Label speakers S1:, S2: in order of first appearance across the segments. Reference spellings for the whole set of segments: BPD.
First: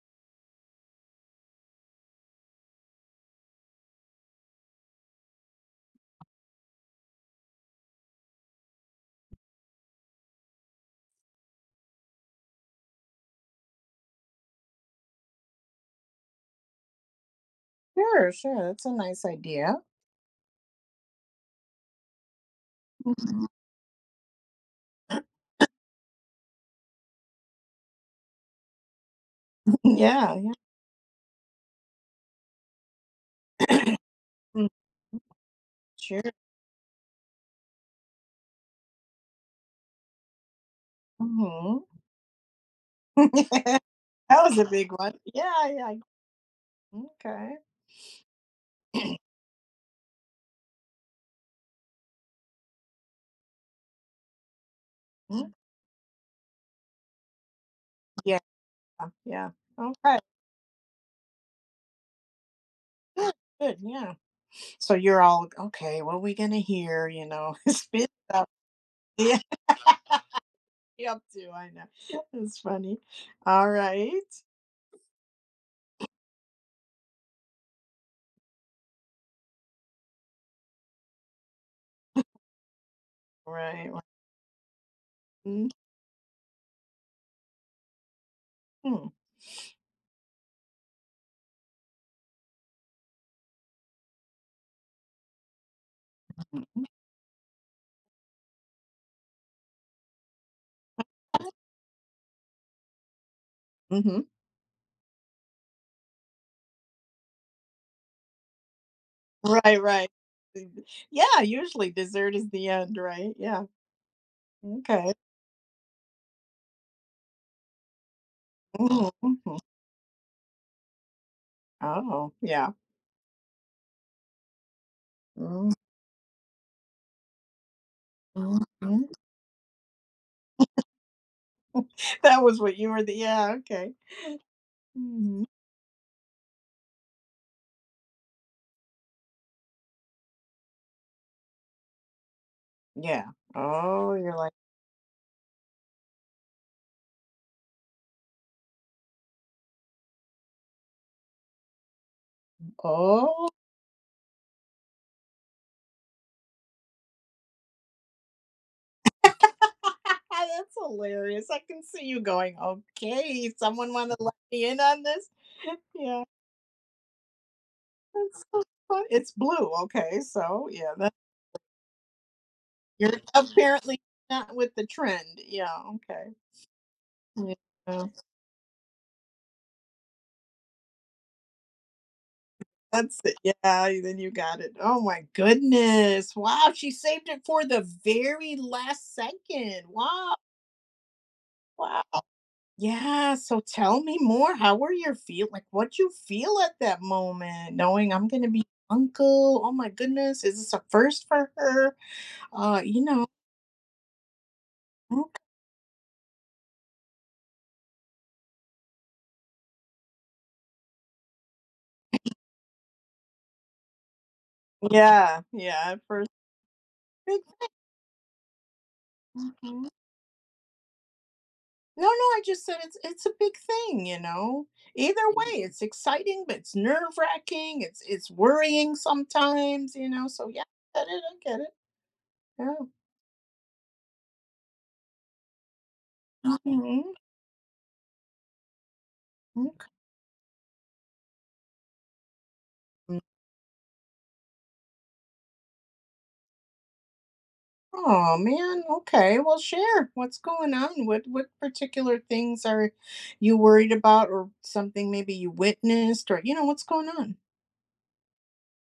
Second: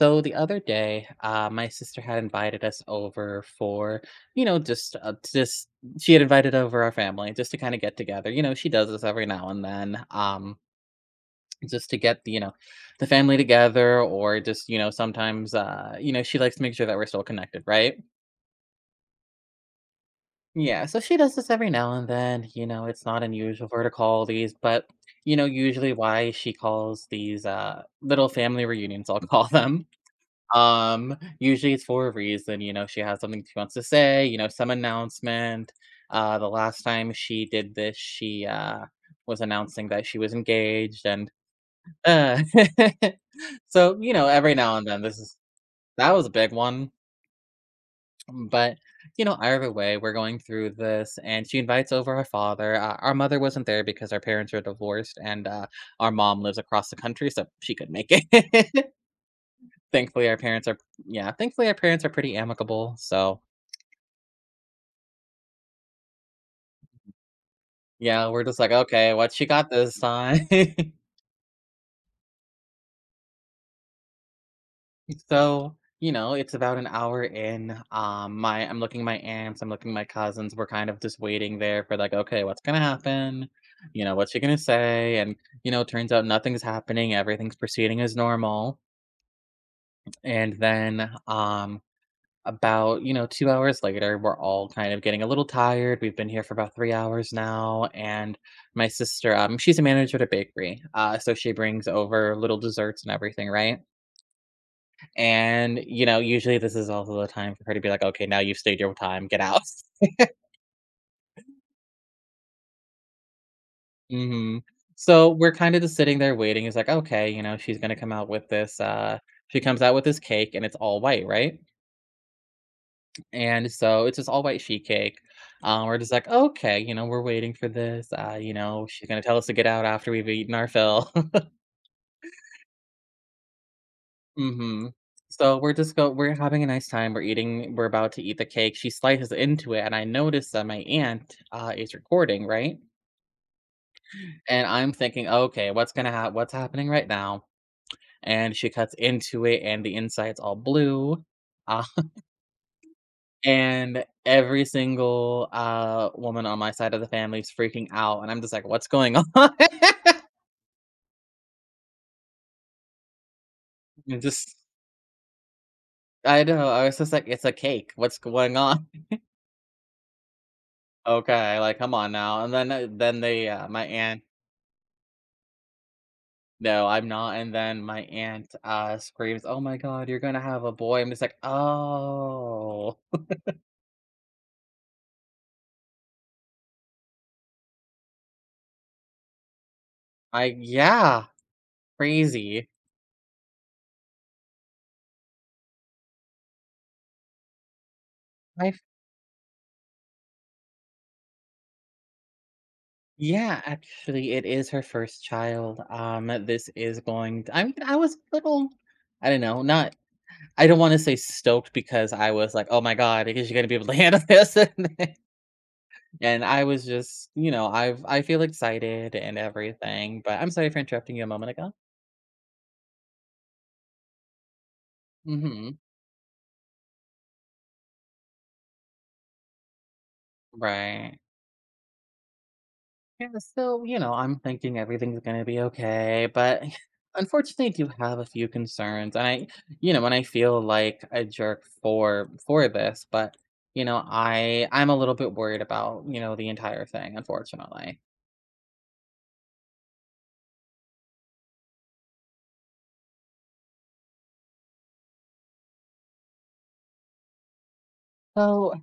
S1: So the other day, my sister had invited us over for, you know, just she had invited over our family just to kind of get together. You know, she does this every now and then, just to get the family together, or just you know, sometimes, you know, she likes to make sure that we're still connected, right?
S2: Sure, sure. That's a nice idea.
S1: Yeah, so she does this every now and then. You know, it's not unusual for her to call these, but you know, usually why she calls these little family reunions, I'll call them.
S2: Yeah,
S1: Usually it's for a reason, you know, she has something she wants to
S2: yeah.
S1: say, you know,
S2: Mm.
S1: some announcement.
S2: Sure.
S1: The last time she did this, she, was announcing that she was engaged and,
S2: Hmm.
S1: uh, so, you know,
S2: That
S1: every
S2: was a
S1: now and
S2: big
S1: then
S2: one.
S1: this is
S2: Yeah, yeah.
S1: that was a big one,
S2: Okay.
S1: but, you know, either way, we're going through this and she invites over her father. Our mother wasn't there because our parents are divorced and,
S2: Mm.
S1: our mom lives across the country, so she could make
S2: Yeah,
S1: it.
S2: yeah. Okay.
S1: Thankfully, our parents are Yeah, thankfully, our parents are pretty amicable,
S2: Good,
S1: so,
S2: good. Yeah. So you're all okay. What are we gonna hear? It's been
S1: yeah, we're
S2: up.
S1: just like, "Okay, what
S2: Yeah,
S1: she got this time?"
S2: up to. I know. It's funny. All right.
S1: So, you know, it's about an hour in, my I'm looking at my aunts, I'm looking at my cousins, we're kind of just waiting there for, like, "Okay, what's gonna happen?
S2: Right. Well.
S1: You know, what's she gonna say?" And, you know, turns out nothing's happening, everything's proceeding as normal,
S2: Mm-hmm.
S1: and then, 2 hours later, we're all kind of getting a little tired, we've been here for about 3 hours now, and my sister, she's a manager at a bakery, so she brings over little desserts and everything, right?
S2: Hmm.
S1: And, you know, usually this is also the time for her to be like, "Okay, now you've stayed your time, get out."
S2: Right. Right. Yeah. Usually dessert is the end. Right. Yeah.
S1: Mhm.
S2: Okay.
S1: So, we're kinda just sitting there waiting, it's like, okay, you know, she's gonna come out with this,
S2: Mhm.
S1: she comes out with this cake and it's all white, right?
S2: Oh, yeah.
S1: And so it's this all white sheet cake.
S2: Mhm,
S1: We're just like, okay, you know, we're waiting for this. You know,
S2: mhm.
S1: she's gonna tell us to get out after we've eaten our fill.
S2: That was what you were the, yeah, okay.
S1: Hmm.
S2: Mhm.
S1: So we're just go we're having a nice time. We're eating, we're about to eat the cake. She slices into it, and I notice that my aunt is recording, right?
S2: Yeah. Oh, you're like,
S1: And I'm thinking, okay, what's gonna happen? What's happening right now? And she cuts into it, and the inside's all blue. Uh,
S2: "Oh."
S1: And every single, woman on my side of the family is freaking out, and I'm just like, "What's going on?"
S2: That's hilarious. I can see you going, "Okay, someone wanna
S1: And
S2: let
S1: just
S2: me in on this?" Yeah,
S1: I know, I was just like, "It's a cake. What's
S2: that's
S1: going
S2: so
S1: on?"
S2: fun. It's blue, okay, so, yeah, that
S1: Okay, like, come on now, and
S2: you're
S1: then they, my
S2: apparently
S1: aunt
S2: not with the trend. Yeah, okay.
S1: "No, I'm not," and then my
S2: Yeah.
S1: aunt, screams, "Oh my god, you're gonna have a boy." I'm just like, "Oh."
S2: That's it. Yeah, then you got it. Oh my goodness. Wow, she saved it for the very last second. Wow.
S1: I yeah,
S2: Wow.
S1: Crazy.
S2: Yeah. So tell me more. How were your feel? Like, what you feel at that moment, knowing I'm going to be
S1: I
S2: uncle? Oh my goodness, is this a first for her? You know.
S1: Yeah, actually, it is her first
S2: Mm.
S1: child. This is going to, I mean, I was a little, I don't know, not, I don't want to say stoked because I was like, oh my God, is she going to be able to handle this?
S2: Yeah. Yeah. At first.
S1: And I was just,
S2: Big.
S1: you know, I feel excited and
S2: Mhm.
S1: everything, but I'm sorry for interrupting you a moment ago.
S2: No, no. I just said it's a big thing. You know. Either way,
S1: Mm-hmm.
S2: it's exciting, but it's nerve wracking. It's worrying sometimes. You know. So yeah, I get
S1: Right.
S2: it. I get it. Yeah.
S1: Yeah, so, you know, I'm thinking everything's going to be okay, but
S2: Mhm.
S1: unfortunately, I do have a few concerns. You know, and I feel like a jerk for this, but you know, I'm a little bit worried about, you know, the entire thing, unfortunately.
S2: Oh man, okay. Well, share what's going on. What particular things are you worried about, or something maybe you witnessed, or you know what's going on?
S1: So,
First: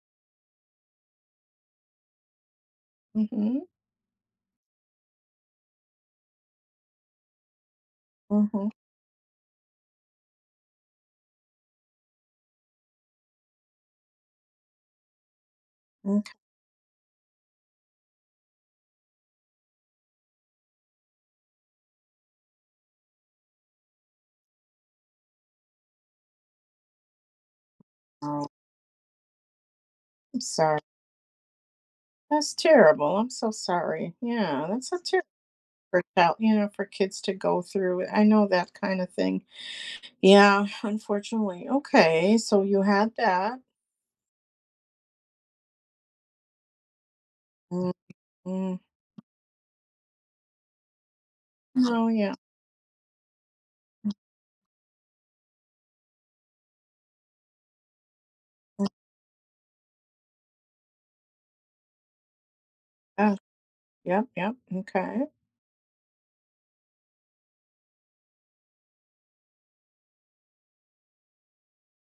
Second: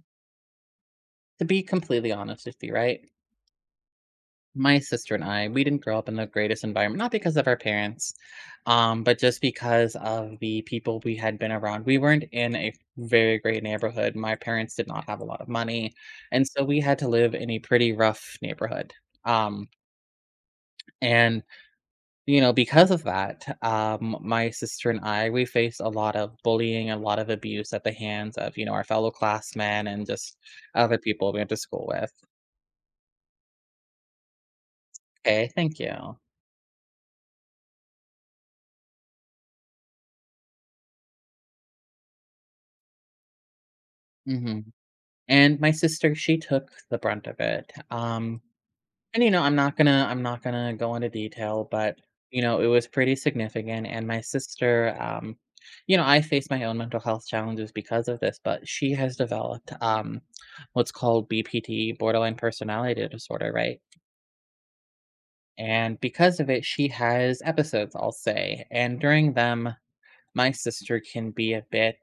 S1: to be completely honest with you, right?
S2: Mm-hmm.
S1: My sister and I, we didn't grow up in the greatest environment, not because of our parents,
S2: Mm-hmm.
S1: but just because of the people we had been around. We weren't in a very great neighborhood. My parents did not have a lot of money.
S2: Okay.
S1: And so we had to live in a pretty rough neighborhood. Um, and, you know, because of that, my sister and I, we faced a lot of bullying, a lot of abuse at the hands
S2: Oh,
S1: of, you know, our fellow classmen and just
S2: I'm sorry.
S1: other people we went to school with.
S2: That's terrible. I'm so sorry. Yeah, that's a terrible
S1: Okay, thank
S2: for
S1: you.
S2: child, for kids to go through. I know that kind of thing. Yeah, unfortunately. Okay, so you had that.
S1: Mhm. And my sister, she took the brunt of it.
S2: Mm-hmm.
S1: And You know, I'm not gonna go into detail, but
S2: Oh yeah.
S1: you know, it was pretty significant. And my sister, you know, I face my own mental health challenges because of this, but she has developed what's called BPD, borderline personality
S2: Uh,
S1: disorder, right?
S2: yep. Yep. Okay.
S1: And because of it, she has episodes, I'll say. And during them, my sister can be a bit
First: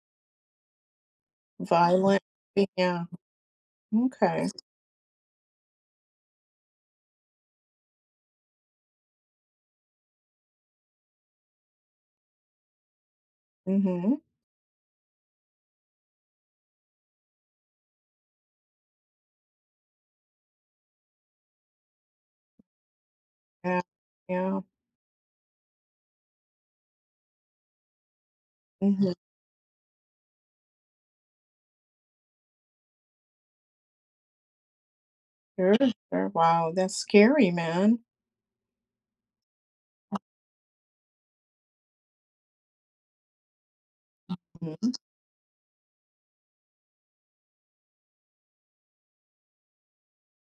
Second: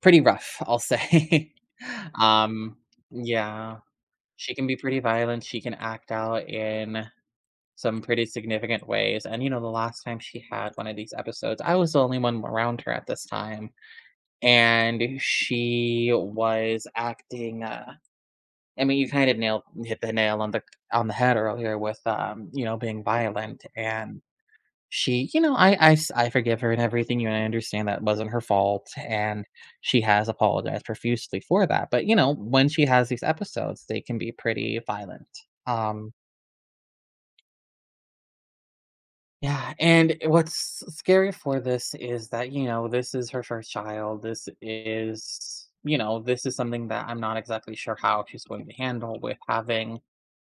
S1: pretty rough, I'll say.
S2: Violent.
S1: um,
S2: Yeah.
S1: yeah.
S2: Okay.
S1: She can be pretty violent, she can act out in some pretty significant ways, and, you know, the last time she had one of these episodes, I was the only one around her at this time,
S2: Mhm.
S1: and she was acting, I mean, you kind of nailed hit the nail on the head earlier with, you know, being violent
S2: Yeah,
S1: and
S2: yeah.
S1: she you know, I forgive her and everything, you and I understand that wasn't her fault,
S2: Mhm.
S1: and she has apologized profusely for that, but, you know, when she has these episodes, they can be pretty violent.
S2: Sure,
S1: Um,
S2: sure. Wow, that's scary, man.
S1: yeah, and what's scary for this is that, you know, this is her first child, this
S2: Mhm.
S1: is you know, this is something that I'm not exactly sure how she's going to handle with having,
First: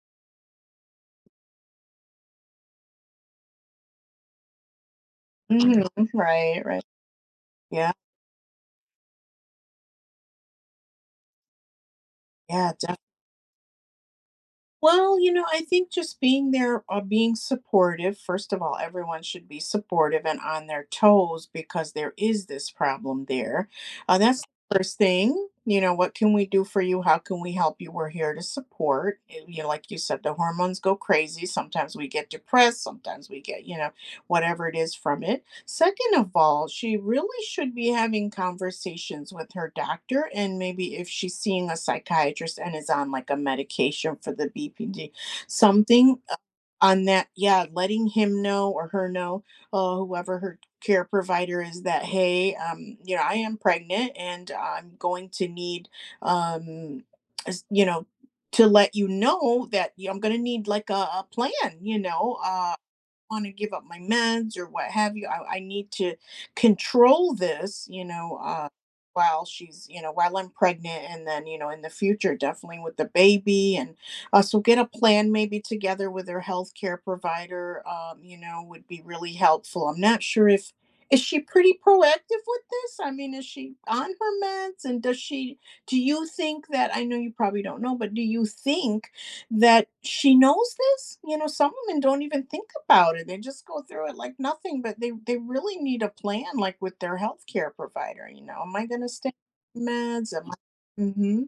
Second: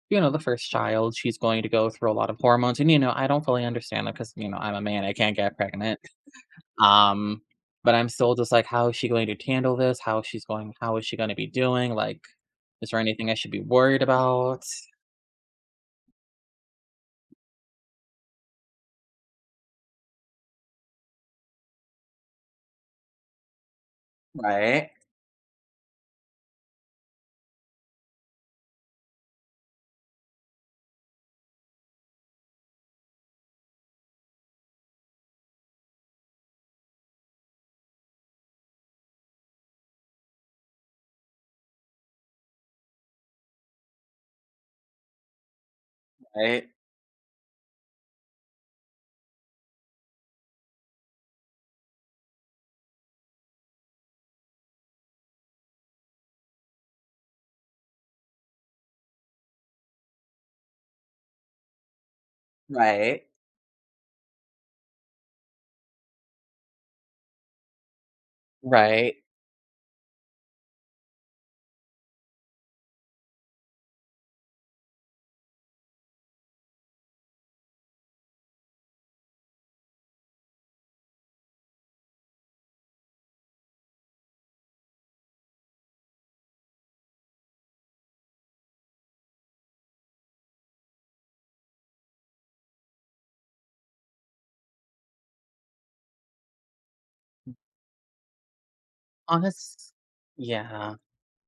S1: you know, the first child, she's going to go through a lot of hormones, and, you know, I don't fully understand that because you know, I'm a man, I can't get
S2: Mhm.
S1: pregnant.
S2: Right, right.
S1: Um,
S2: Yeah,
S1: but I'm still just like, "How is she going to handle this? How is she gonna be doing? Like,
S2: yeah,
S1: is
S2: def.
S1: there anything I should be worried about?"
S2: Well, I think just being there, being supportive. First of all, everyone should be supportive and on their toes because there is this problem there. That's the
S1: Right,
S2: first thing. What can we do for you? How can we help you? We're here to support. Like you said, the hormones go crazy. Sometimes we get depressed. Sometimes we get, whatever it is from it. Second of all, she really should be having conversations with her doctor, and maybe if she's seeing a psychiatrist and is on like a medication for the BPD, something
S1: right,
S2: on that, yeah, letting him know or her know, whoever her care provider is, that, hey, I am pregnant and I'm going to need, um, s- you know, to let you know that I'm going to need, like, a plan, you know, uh
S1: right.
S2: want to give up my meds or what have you. I need to control this,
S1: Right.
S2: while she's, while I'm pregnant, and then, in the future, definitely with the baby. And so get a plan maybe together with her healthcare provider, would be really helpful. I'm not sure if, is she pretty proactive with this? I mean, is she on her meds, and does she, do you think that, I know you probably don't know, but do you think that she knows this? Some women don't even think about it, they just go through it like nothing, but they really need a plan, like, with their healthcare provider. Am I going to stay on
S1: Honest
S2: meds, am
S1: yeah.
S2: I... mm-hmm.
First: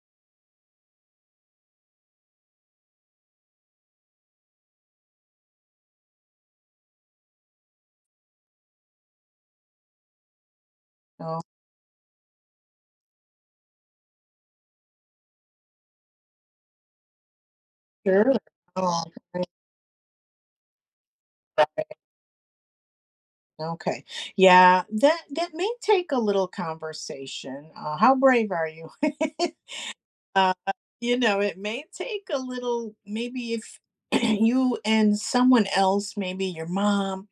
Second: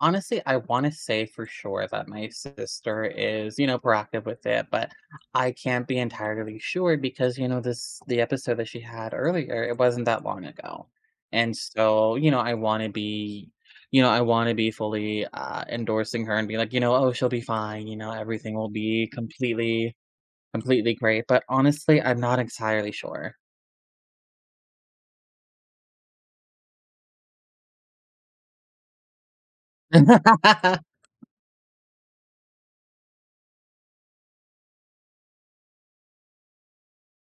S1: Honestly, I wanna say for sure that my sister is, you know, proactive with it, but I can't be entirely sure because, you know, this the episode that she had earlier, it wasn't that long ago.
S2: Oh.
S1: And so, you know, I wanna be you know, I wanna be fully, endorsing her and be like, you know, "Oh, she'll be fine. You know,
S2: Sure.
S1: everything will
S2: Oh,
S1: be
S2: great.
S1: completely completely great," but honestly, I'm not entirely sure.
S2: Okay. Yeah, that may take a little conversation. How brave are you? uh, it may take a little, maybe if you and someone else, maybe your mom,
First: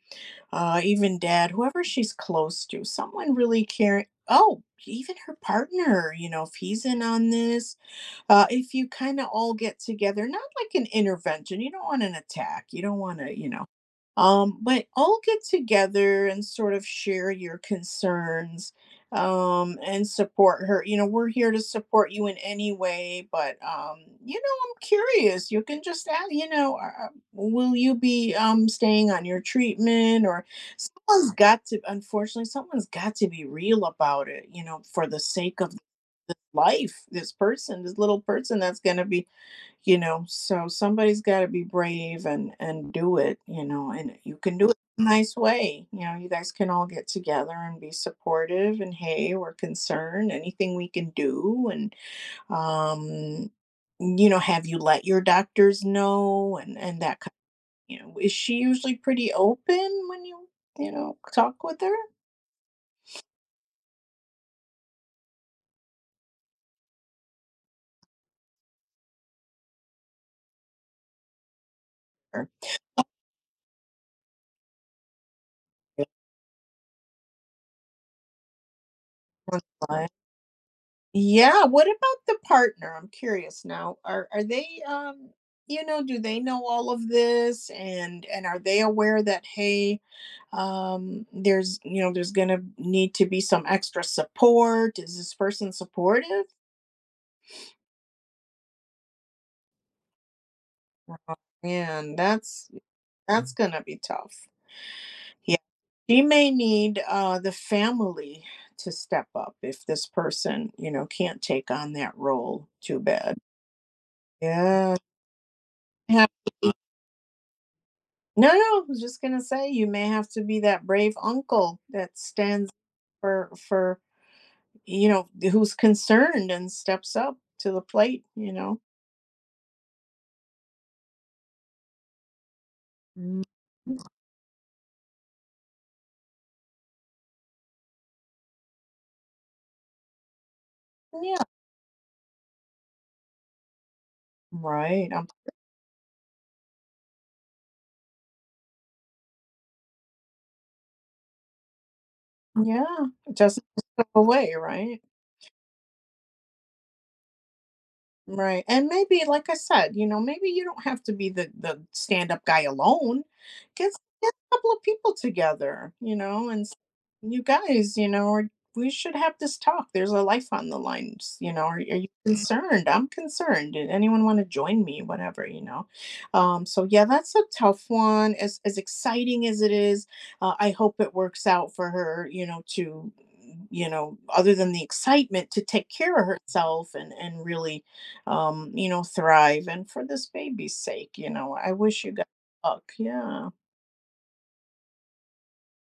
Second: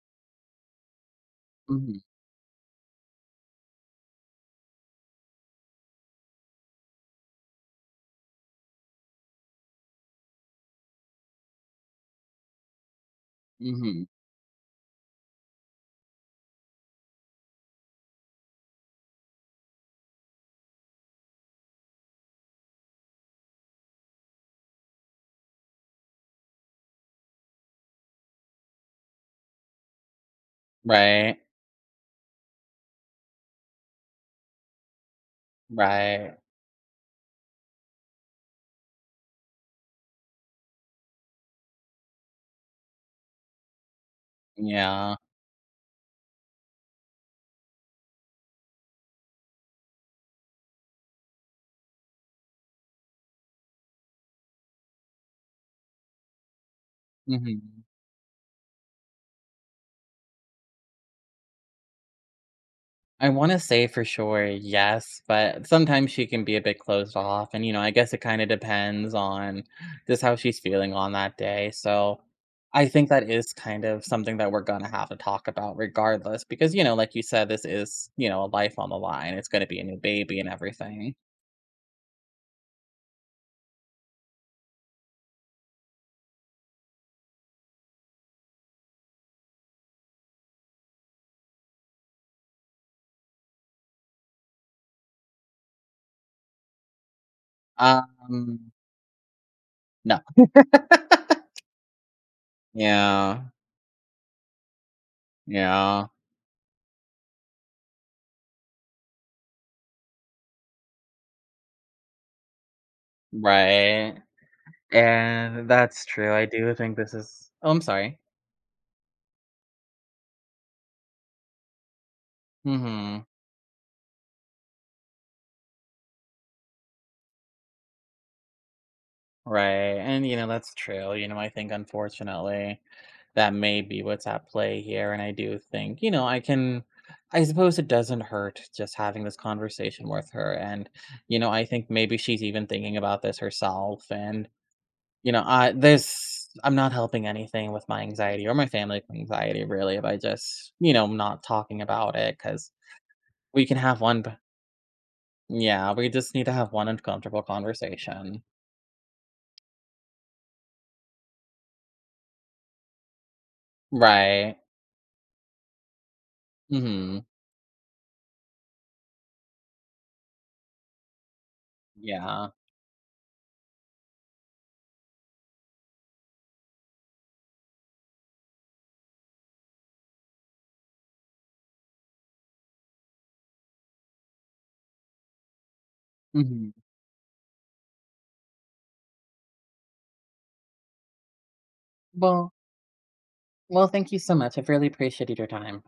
S2: even dad, whoever
S1: Mhm,
S2: she's close to, someone really caring. Oh, even her partner, if he's in on this, if you kind of all get together, not like an intervention, you don't want an attack, you don't want to,
S1: mhm.
S2: but all get together and sort of share your concerns, and support her. We're here to support you in any way, but, I'm curious. You can just ask, will you be staying on your treatment? Or someone's
S1: Right,
S2: got to, unfortunately, someone's got to be real about it, for the sake of this
S1: right.
S2: life, this person, this little person that's going to be. So somebody's got to be brave and do it, and you can do it in a
S1: Yeah.
S2: nice way. You guys can all get together and be supportive, and hey, we're concerned, anything we can do. And um have you let your doctors know, and that kind.
S1: Mhm.
S2: Is she usually pretty open when you, talk with her?
S1: I wanna say for sure, yes, but sometimes she can be a bit closed off, and, you know, I guess it kinda depends on just how she's feeling on that day, so, I think that is kind of something that we're gonna have to talk about regardless because, you know, like you said, this is, you know, a life on the line, it's gonna be a new
S2: Or
S1: baby and everything.
S2: yeah, what about the partner? I'm curious now. Are they do they know all of this, and are they aware that, hey, there's going to need to be some extra support? Is this person supportive?
S1: Um, no.
S2: Oh, man, that's
S1: Yeah,
S2: that's going to be tough. Yeah.
S1: yeah,
S2: She may need the family to step up if this person, can't take on that role. Too bad.
S1: right,
S2: Yeah.
S1: and that's true, I do think this is Oh, I'm sorry.
S2: No, no, I was just gonna say you may have to be that brave uncle that stands
S1: Mhm.
S2: for you know who's concerned and steps up to the plate. You know.
S1: Right, and, you know, that's true, you know, I think unfortunately
S2: Mm.
S1: that may be what's at play here, and I do think, you know, I suppose it doesn't hurt just having this conversation with her, and, you
S2: Yeah.
S1: know, I think maybe she's even thinking about this herself, and,
S2: Right.
S1: you know, I'm not helping anything with my anxiety or my family anxiety really by just, you know, not talking about it because
S2: Yeah. It doesn't
S1: we can have
S2: just go
S1: one b
S2: away. Right.
S1: yeah, we just need to have one uncomfortable conversation.
S2: Right. And maybe, like I said, maybe you don't have to be the stand-up guy alone. Get get a
S1: Right.
S2: couple of people together, and
S1: Mhm.
S2: you guys, or we should have this talk. There's a life on the lines. Are you
S1: Yeah.
S2: concerned? I'm concerned. Did anyone want to join me? Whatever. So yeah, that's a tough one. As exciting as it is, I hope it works out for her, to other than the excitement, to take care of
S1: Mhm.
S2: herself and really thrive. And for this baby's sake, I wish you guys
S1: Well
S2: luck. Yeah.
S1: well, thank you so much. I've really appreciated your time.